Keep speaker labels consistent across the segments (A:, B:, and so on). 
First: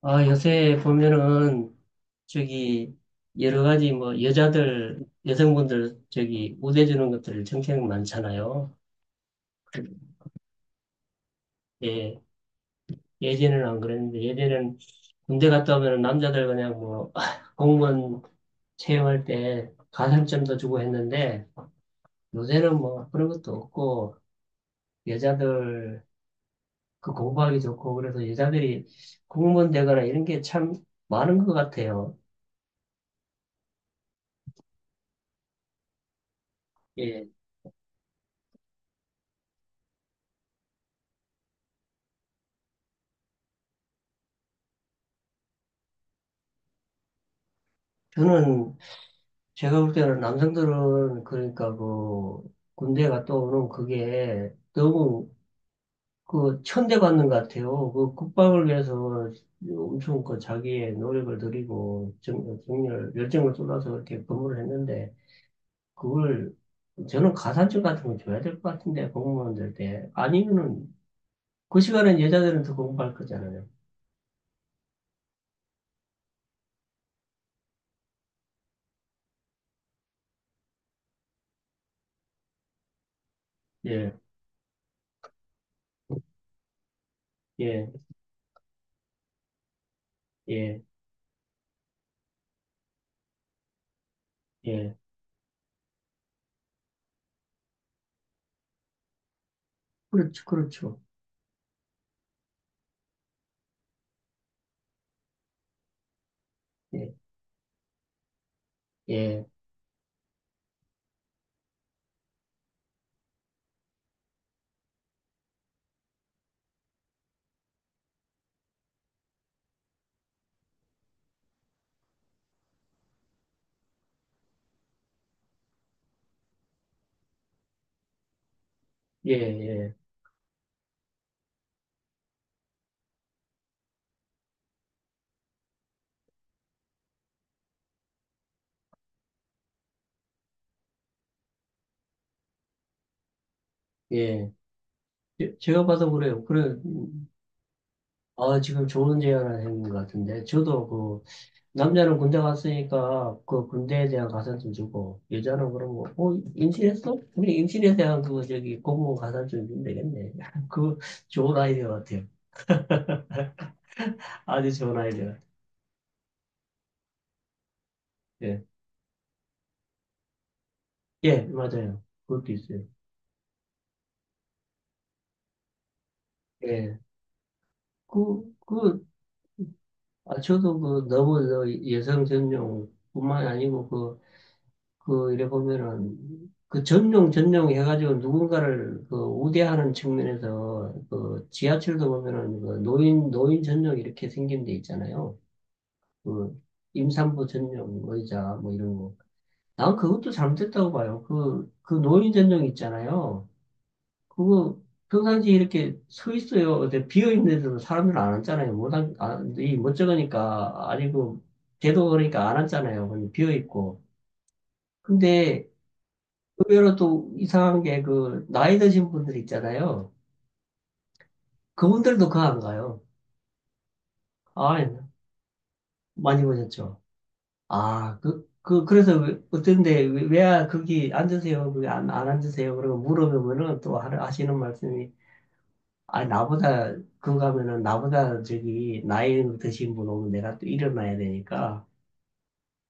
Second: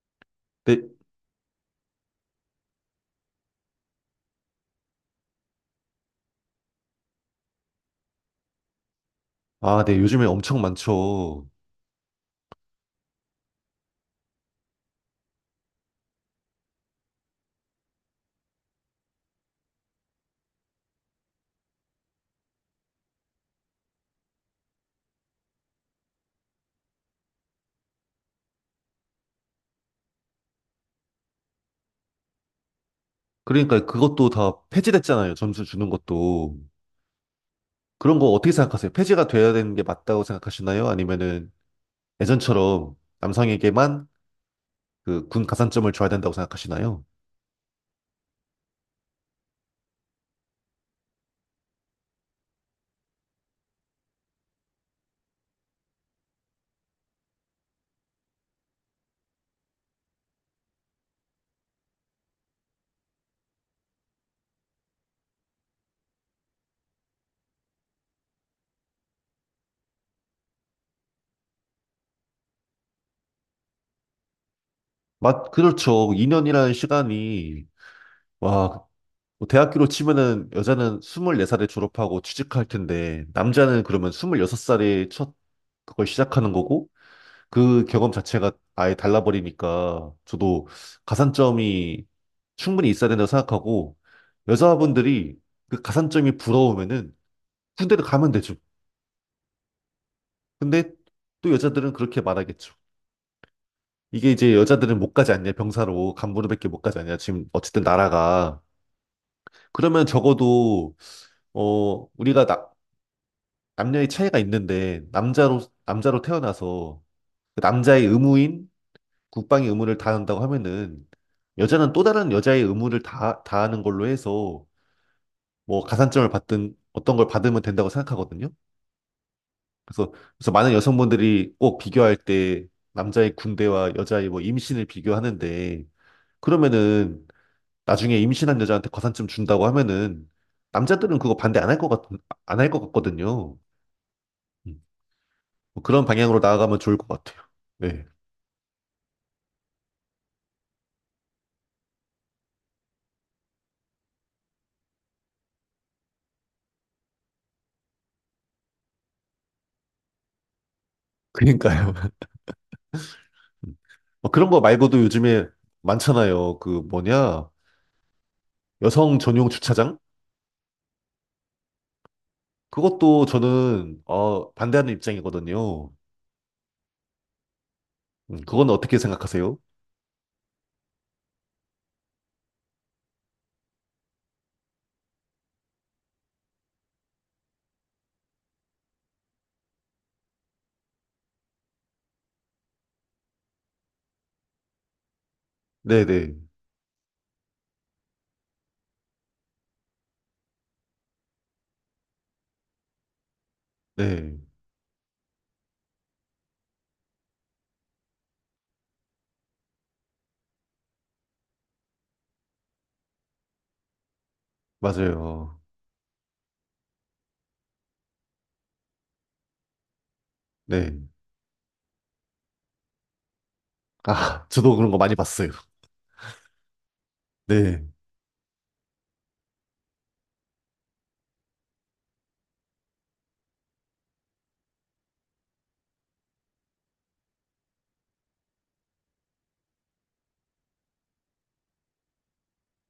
A: 아, 요새
B: 네,
A: 보면은, 저기, 여러 가지 뭐, 여자들, 여성분들, 저기, 우대주는 것들 정책 많잖아요.
B: 아, 네, 요즘에 엄청 많죠.
A: 예, 예전에는 안 그랬는데, 예전에는 군대 갔다 오면은 남자들 그냥 뭐, 공무원 채용할 때 가산점도 주고 했는데, 요새는 뭐, 그런 것도 없고, 여자들, 그 공부하기 좋고, 그래서 여자들이 공무원 되거나 이런 게 참 많은 것 같아요.
B: 그러니까 그것도 다 폐지됐잖아요. 점수 주는 것도.
A: 예,
B: 그런 거 어떻게 생각하세요? 폐지가 돼야 되는 게 맞다고 생각하시나요? 아니면은 예전처럼 남성에게만 그 군 가산점을 줘야 된다고 생각하시나요?
A: 저는 제가 볼 때는 남성들은 그러니까 그 군대 갔다 오는 그게 너무 그 천대받는 것 같아요. 그 국방을 위해서 엄청 그 자기의 노력을 들이고 정, 정열 열정을 쏟아서 이렇게 근무를 했는데 그걸 저는 가산점 같은 거 줘야 될 것 같은데 공무원들 때 아니면은 그 시간엔 여자들은 더 공부할 거잖아요.
B: 그렇죠. 2년이라는 시간이, 와, 뭐 대학교로 치면은 여자는 24살에 졸업하고 취직할 텐데, 남자는 그러면
A: 예,
B: 26살에 첫 그걸 시작하는 거고, 그
A: 예,
B: 경험 자체가 아예 달라버리니까 저도
A: 예,
B: 가산점이 충분히 있어야 된다고 생각하고
A: 예.
B: 여자분들이 그 가산점이 부러우면은 군대를 가면 되죠.
A: 그렇죠,
B: 근데
A: 그렇죠.
B: 또 여자들은 그렇게 말하겠죠. 이게 이제 여자들은 못 가지 않냐, 병사로. 간부로밖에 못 가지
A: 예,
B: 않냐, 지금 어쨌든 나라가.
A: 예,
B: 그러면 적어도, 어, 우리가 남녀의 차이가 있는데, 남자로 태어나서, 그 남자의 의무인 국방의 의무를 다한다고 하면은 여자는 또 다른 여자의 의무를 다 다하는 걸로 해서 뭐 가산점을 받든 어떤 걸 받으면 된다고 생각하거든요.
A: 예, 예,
B: 그래서 그래서 많은 여성분들이 꼭 비교할 때 남자의 군대와 여자의 뭐 임신을 비교하는데 그러면은 나중에 임신한 여자한테 가산점 준다고 하면은 남자들은 그거 반대 안 할 것 같거든요.
A: 예.
B: 음.
A: 제-
B: 뭐
A: 제가
B: 그런
A: 봐서
B: 방향으로
A: 그래요. 그래,
B: 나아가면 좋을 것 같아요. 네.
A: 아, 지금 좋은 제안을 해것 같은데. 저도 그, 남자는 군대 갔으니까 그 군대에 대한 가산점 주고, 여자는 그럼 뭐, 어, 임신했어? 우리 임신에 대한 그거 저기 공무원 가산점 주면 되겠네. 그 좋은 아이디어
B: 그러니까요.
A: 같아요.
B: 음. 뭐 그런 거
A: 아주 좋은
B: 말고도
A: 아이디어 같아요.
B: 요즘에 많잖아요. 그 뭐냐?
A: 예,
B: 여성 전용 주차장?
A: 예, 맞아요. 그것도 있어요.
B: 그것도 저는 반대하는 입장이거든요.
A: 예, 그,
B: 그건 어떻게
A: 그,
B: 생각하세요?
A: 아, 저도 그 너무 저 여성 전용뿐만 아니고 그 그 이래 보면은 그 전용 해가지고 누군가를 그 우대하는 측면에서 그 지하철도 보면은 그 노인 전용 이렇게 생긴 데 있잖아요.
B: 네네.
A: 그 임산부 전용 뭐 의자 뭐 이런 거. 난 그것도 잘못됐다고 봐요. 그 노인 전용 있잖아요.
B: 네. 네.
A: 그거 평상시에 이렇게 서 있어요. 근데 비어 있는 데도 사람들 안 앉잖아요. 못 앉, 안, 이 멋쩍으니까 아니고 제도 그러니까 안 앉잖아요. 비어 있고.
B: 맞아요.
A: 근데 의외로 또 이상한 게 그 나이 드신 분들 있잖아요.
B: 네.
A: 그분들도 그 안 가요.
B: 아, 저도
A: 아,
B: 그런 거 많이 봤어요.
A: 많이 보셨죠?
B: 네.
A: 아, 그래서 어떤데, 왜 거기 앉으세요? 거기 안 앉으세요? 그러고 물어보면은 또 하시는 말씀이, 아, 나보다, 그거 가면은 나보다 저기 나이 드신 분 오면 내가 또 일어나야 되니까.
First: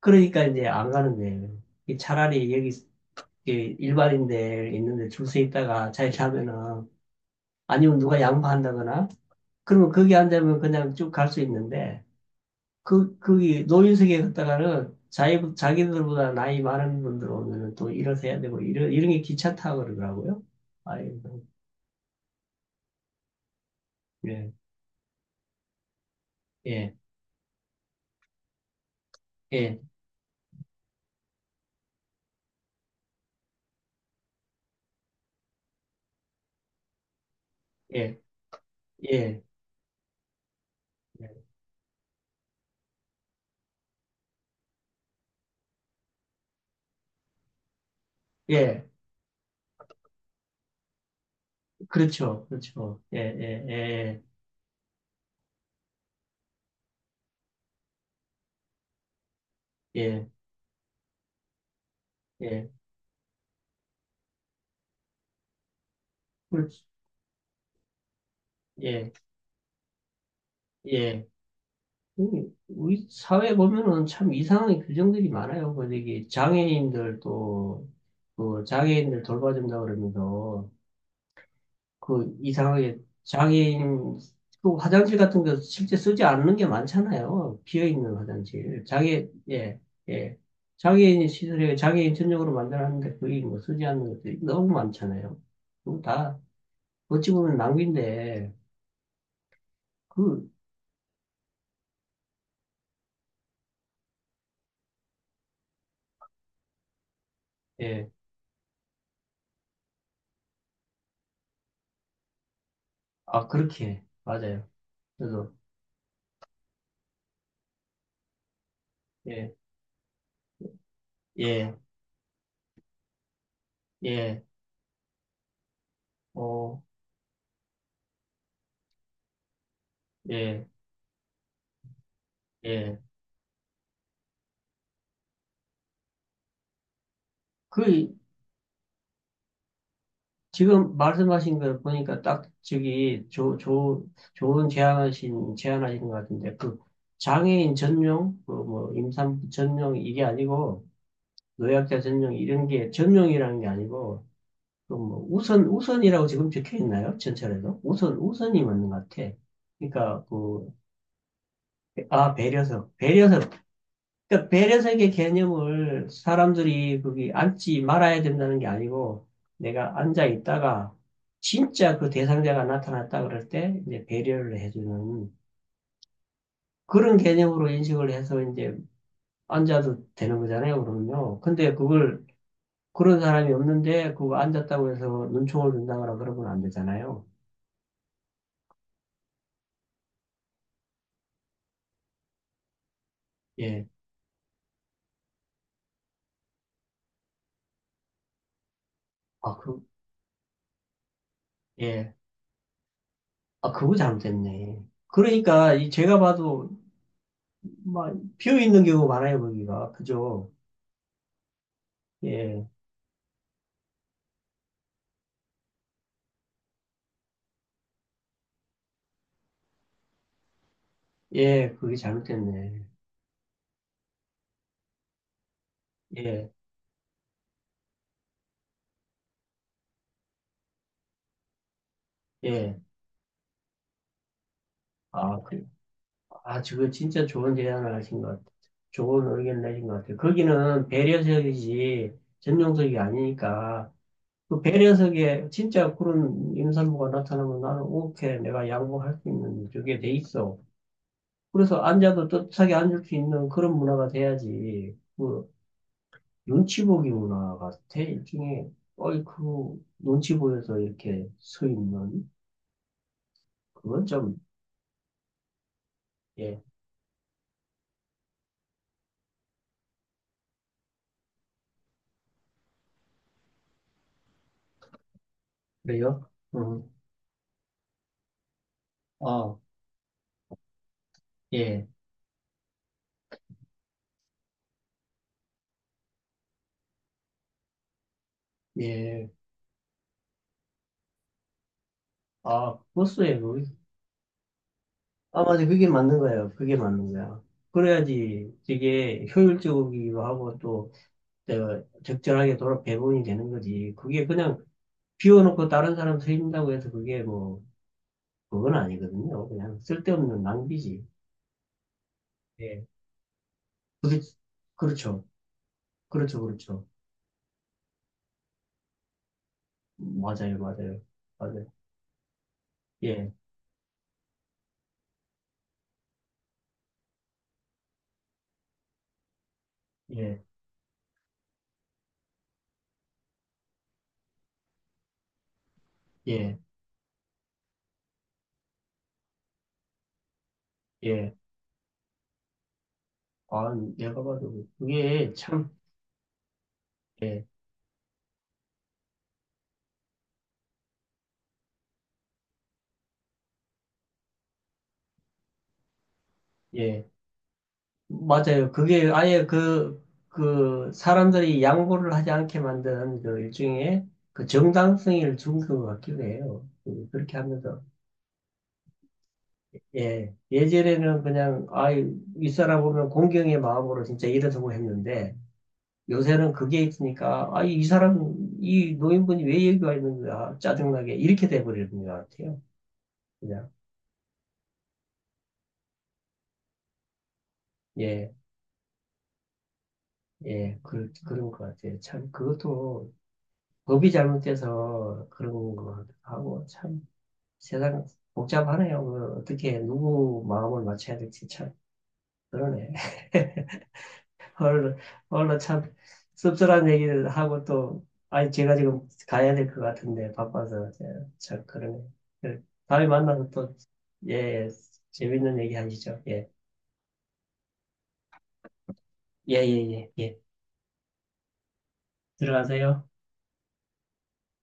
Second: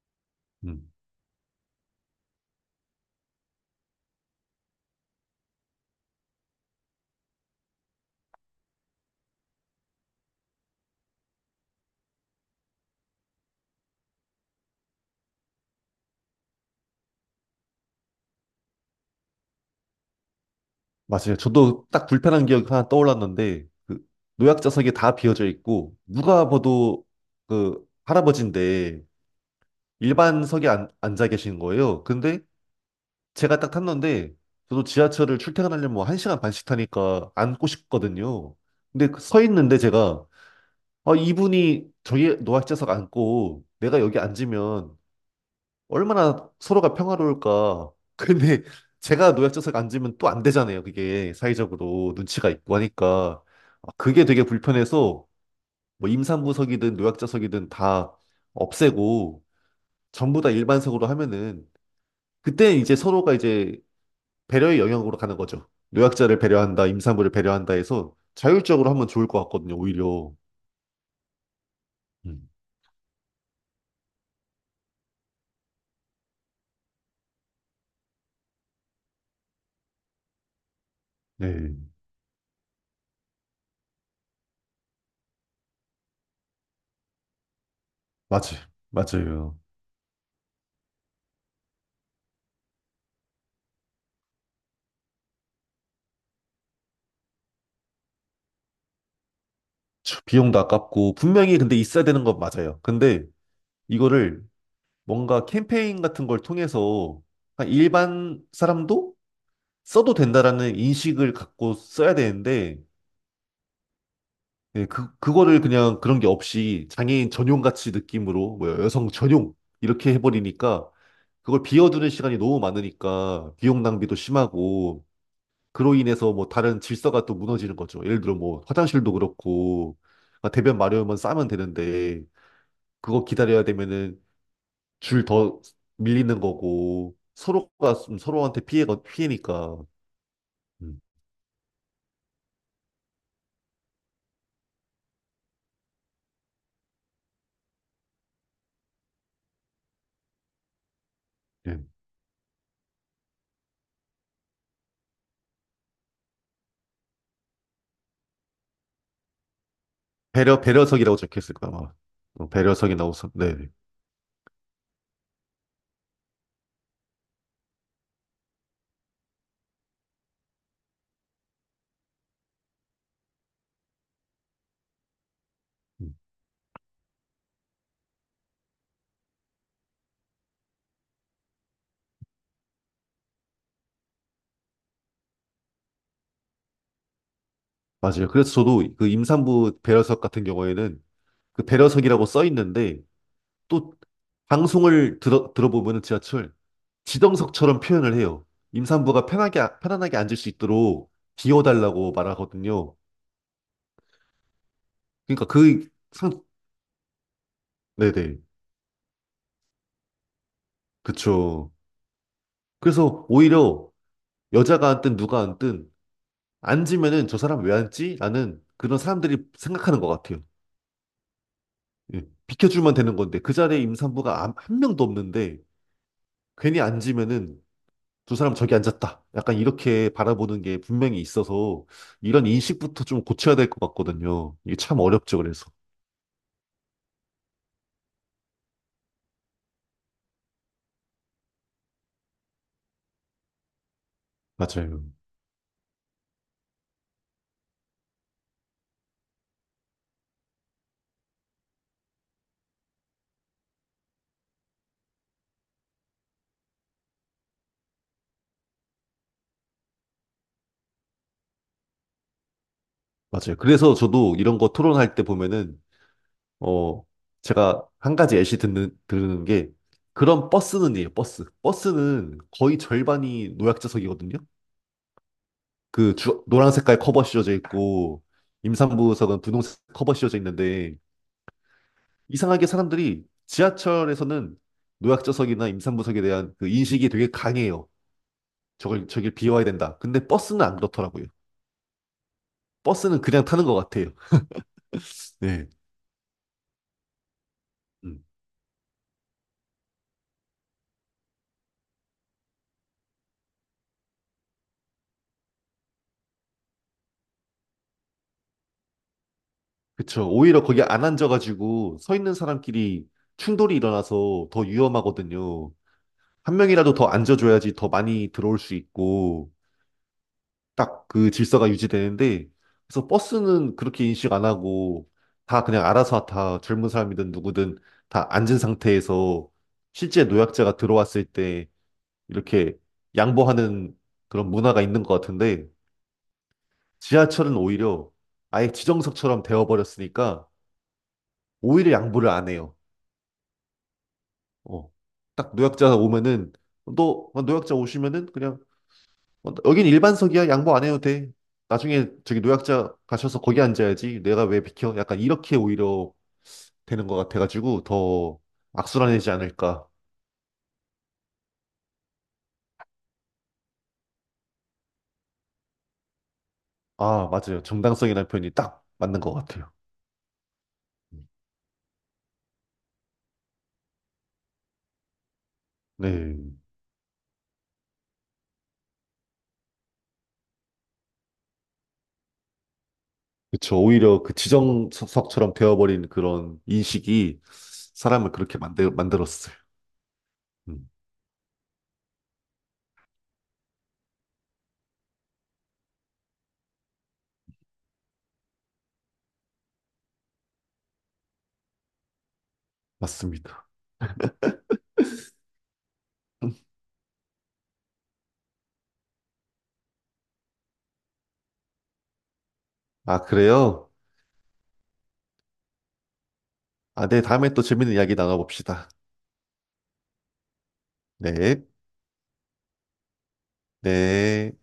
A: 그러니까 이제
B: 음,
A: 안 가는 데요 차라리 여기 이렇게 일반인들 있는데 줄 서 있다가 잘 자면은 아니면 누가 양보한다거나 그러면 거기 앉으면 그냥 쭉 갈 수 있는데, 그, 거기 노인석에 갔다가는 자기들보다 나이 많은 분들 오면은 또 일어서야 되고, 이런 게 귀찮다고 그러더라고요.
B: 맞아요.
A: 아이고,
B: 저도 딱 불편한 기억이 하나 떠올랐는데, 그
A: 예,
B: 노약자석이 다 비어져 있고, 누가
A: 예,
B: 봐도 그 할아버지인데
A: 예,
B: 일반석에 앉아 계신 거예요. 근데 제가 딱 탔는데 저도 지하철을 출퇴근하려면 뭐 1시간 반씩 타니까 앉고
A: 예,
B: 싶거든요. 근데 그서
A: 예,
B: 있는데 제가 아, 이분이 저기 노약자석 앉고 내가 여기 앉으면 얼마나 서로가 평화로울까. 근데
A: 예,
B: 제가 노약자석 앉으면 또 안 되잖아요. 그게 사회적으로
A: 그렇죠,
B: 눈치가 있고
A: 그렇죠, 예,
B: 하니까
A: 예,
B: 아,
A: 예,
B: 그게 되게 불편해서 뭐 임산부석이든 노약자석이든 다 없애고
A: 예,
B: 전부 다 일반석으로 하면은
A: 예,
B: 그때 이제 서로가 이제 배려의 영역으로 가는 거죠. 노약자를
A: 그렇죠,
B: 배려한다, 임산부를 배려한다 해서 자율적으로 하면
A: 예,
B: 좋을 것 같거든요, 오히려.
A: 예.
B: 음.
A: 우리 사회 보면은 참 이상한 규정들이 많아요. 뭐, 저기, 장애인들도, 그 장애인들 돌봐준다 그러면서,
B: 네,
A: 그 이상하게 장애인 그 화장실 같은 거 실제 쓰지 않는 게 많잖아요. 비어 있는
B: 맞아요.
A: 화장실. 장애
B: 맞아요.
A: 예, 예. 장애인 시설에 장애인 전용으로 만들었는데 거의 뭐 쓰지 않는 것들이 너무 많잖아요. 그거 다 어찌 보면 낭비인데
B: 참,
A: 그
B: 비용도 아깝고, 분명히 근데 있어야 되는 건 맞아요. 근데 이거를 뭔가 캠페인 같은 걸 통해서 그냥
A: 예.
B: 일반 사람도 써도 된다라는 인식을 갖고 써야 되는데,
A: 아, 그렇게 맞아요.
B: 네, 그,
A: 그래서
B: 그거를 그냥 그런 게 없이 장애인 전용 같이 느낌으로, 뭐 여성
A: 예.
B: 전용 이렇게 해버리니까 그걸
A: 예.
B: 비워두는 시간이 너무 많으니까 비용 낭비도
A: 예.
B: 심하고 그로 인해서 뭐 다른
A: 어.
B: 질서가 또 무너지는 거죠. 예를 들어 뭐 화장실도 그렇고 그러니까
A: 예.
B: 대변 마려우면 싸면 되는데
A: 예.
B: 그거 기다려야 되면은 줄 더 밀리는 거고 서로가
A: 그
B: 좀 서로한테 피해가 피해니까
A: 지금
B: 음,
A: 말씀하신 걸 보니까 딱 저기 좋은 제안하신, 제안하신 것 같은데, 그 장애인 전용, 그 뭐 임산부 전용 이게 아니고,
B: 예.
A: 노약자 전용 이런 게 전용이라는 게 아니고, 그뭐 우선이라고 지금 적혀 있나요? 전철에도? 우선이 맞는 것 같아. 그러니까
B: 배려
A: 그,
B: 배려석이라고 적혀있을 거야 아마
A: 아,
B: 어,
A: 배려석,
B: 배려석이 나오서
A: 배려석
B: 네
A: 그러니까 배려석의 개념을 사람들이 거기 앉지 말아야 된다는 게 아니고 내가 앉아 있다가 진짜 그 대상자가 나타났다 그럴 때 이제 배려를 해주는
B: 음,
A: 그런 개념으로 인식을 해서 이제 앉아도 되는 거잖아요, 그러면요. 근데 그걸 그런 사람이 없는데 그거 앉았다고 해서 눈총을 든다거나 그러면 안 되잖아요.
B: 맞아요. 그래서 저도 그 임산부 배려석 같은 경우에는 그 배려석이라고 써 있는데
A: 예.
B: 또 방송을 들어보면은 지하철 지정석처럼 표현을 해요. 임산부가
A: 아,
B: 편하게,
A: 그,
B: 편안하게 앉을 수 있도록 비워달라고
A: 예.
B: 말하거든요.
A: 아, 그거 잘못됐네.
B: 그러니까
A: 그러니까
B: 그
A: 이 제가
B: 상,
A: 봐도 막
B: 네네.
A: 비어 있는 경우 많아요, 거기가. 그죠?
B: 그쵸.
A: 예.
B: 그래서 오히려 여자가 앉든 누가 앉든 앉으면은 저 사람 왜 앉지? 라는 그런 사람들이 생각하는 것 같아요.
A: 예, 그게
B: 예,
A: 잘못됐네.
B: 비켜주면 되는 건데 그 자리에 임산부가 한 명도 없는데
A: 예,
B: 괜히 앉으면은 두 사람 저기 앉았다. 약간 이렇게 바라보는 게 분명히 있어서 이런
A: 예.
B: 인식부터 좀 고쳐야 될 것 같거든요. 이게 참 어렵죠,
A: 아, 그,
B: 그래서.
A: 아, 저거 진짜 좋은 제안을 하신 것 같아요. 좋은 의견을 내신 것 같아요. 거기는 배려석이지 전용석이 아니니까. 그
B: 맞아요.
A: 배려석에 진짜 그런 임산부가 나타나면 나는 오케이, 내가 양보할 수 있는 저게 돼 있어. 그래서 앉아도 떳떳하게 앉을 수 있는 그런 문화가 돼야지. 그 눈치 보기 문화가 돼, 일종의. 어이, 그 눈치 보여서 이렇게 서 있는
B: 맞아요. 그래서
A: 그건
B: 저도
A: 좀.
B: 이런 거 토론할 때 보면은,
A: 예.
B: 어, 제가 한 가지 예시 들은 게 그런 버스는 이에요, 버스. 버스는 거의 절반이 노약자석이거든요. 그
A: 그래요?
B: 주, 노란
A: 음.
B: 색깔 커버 씌워져 있고 임산부석은
A: 아,
B: 분홍색 커버 씌워져 있는데
A: 예,
B: 이상하게 사람들이 지하철에서는 노약자석이나 임산부석에 대한 그 인식이 되게 강해요. 저걸,
A: 예.
B: 저길 비워야 된다. 근데 버스는 안 그렇더라고요.
A: 아,
B: 버스는
A: 버스에
B: 그냥
A: 물?
B: 타는 것 같아요.
A: 아, 맞아.
B: 네.
A: 그게 맞는 거예요. 그게 맞는 거야.
B: 음.
A: 그래야지 되게 효율적이기도 하고 또 내가 적절하게 돌아 배분이 되는 거지. 그게 그냥 비워놓고 다른 사람 쓰인다고 해서 그게 뭐, 그건 아니거든요. 그냥
B: 그쵸.
A: 쓸데없는
B: 오히려 거기 안
A: 낭비지.
B: 앉아가지고 서 있는
A: 예.
B: 사람끼리 충돌이
A: 그렇,
B: 일어나서 더
A: 그렇죠.
B: 위험하거든요.
A: 그렇죠.
B: 한
A: 그렇죠.
B: 명이라도 더 앉아줘야지 더 많이 들어올 수 있고.
A: 맞아요. 맞아요.
B: 딱 그
A: 맞아요.
B: 질서가 유지되는데 그래서
A: 예,
B: 버스는 그렇게 인식 안 하고 다 그냥 알아서 다 젊은 사람이든 누구든 다 앉은 상태에서 실제
A: 예,
B: 노약자가 들어왔을 때 이렇게 양보하는 그런 문화가 있는 것 같은데
A: 예,
B: 지하철은 오히려 아예 지정석처럼 되어버렸으니까
A: 예.
B: 오히려 양보를 안 해요.
A: 아, 내가 봐도
B: 어.
A: 그게
B: 딱
A: 참,
B: 노약자 오면은 너
A: 예,
B: 노약자 오시면은 그냥 여긴 일반석이야. 양보 안 해도 돼. 나중에 저기 노약자 가셔서 거기 앉아야지. 내가 왜 비켜? 약간 이렇게 오히려 되는
A: 예.
B: 것 같아가지고 더
A: 맞아요. 그게
B: 악순환이지
A: 아예
B: 않을까.
A: 그, 그 사람들이 양보를 하지 않게 만든 그 일종의 그 정당성을 준 것 같기도 해요.
B: 아,
A: 그렇게
B: 맞아요.
A: 하면서.
B: 정당성이라는 표현이 딱 맞는 것 같아요.
A: 예. 예전에는 그냥, 아, 이 사람 보면 공경의 마음으로 진짜 일어서고 했는데,
B: 네.
A: 요새는 그게 있으니까, 아, 이 사람, 이 노인분이 왜 여기 와 있는 거야? 짜증나게. 이렇게 돼버리는 것 같아요. 그냥.
B: 그쵸. 오히려 그 지정석처럼 되어버린 그런 인식이 사람을
A: 예,
B: 그렇게 만들었어요.
A: 예.
B: 음,
A: 그, 그런 것 같아요. 참, 그것도 법이 잘못돼서 그런 것 같기도 하고, 참. 세상 복잡하네요. 그 어떻게 누구 마음을 맞춰야 될지 참 그러네.
B: 맞습니다.
A: 얼늘 얼른 참 씁쓸한 얘기를 하고 또 아니 제가 지금 가야 될 것 같은데 바빠서 참 그러네. 그 다음에
B: 아,
A: 만나서 또
B: 그래요?
A: 예, 예, 재밌는 얘기 하시죠. 예,
B: 아, 네. 다음에 또 재밌는 이야기 나눠봅시다.
A: 예, 예, 예, 예.
B: 네.
A: 들어가세요.
B: 네.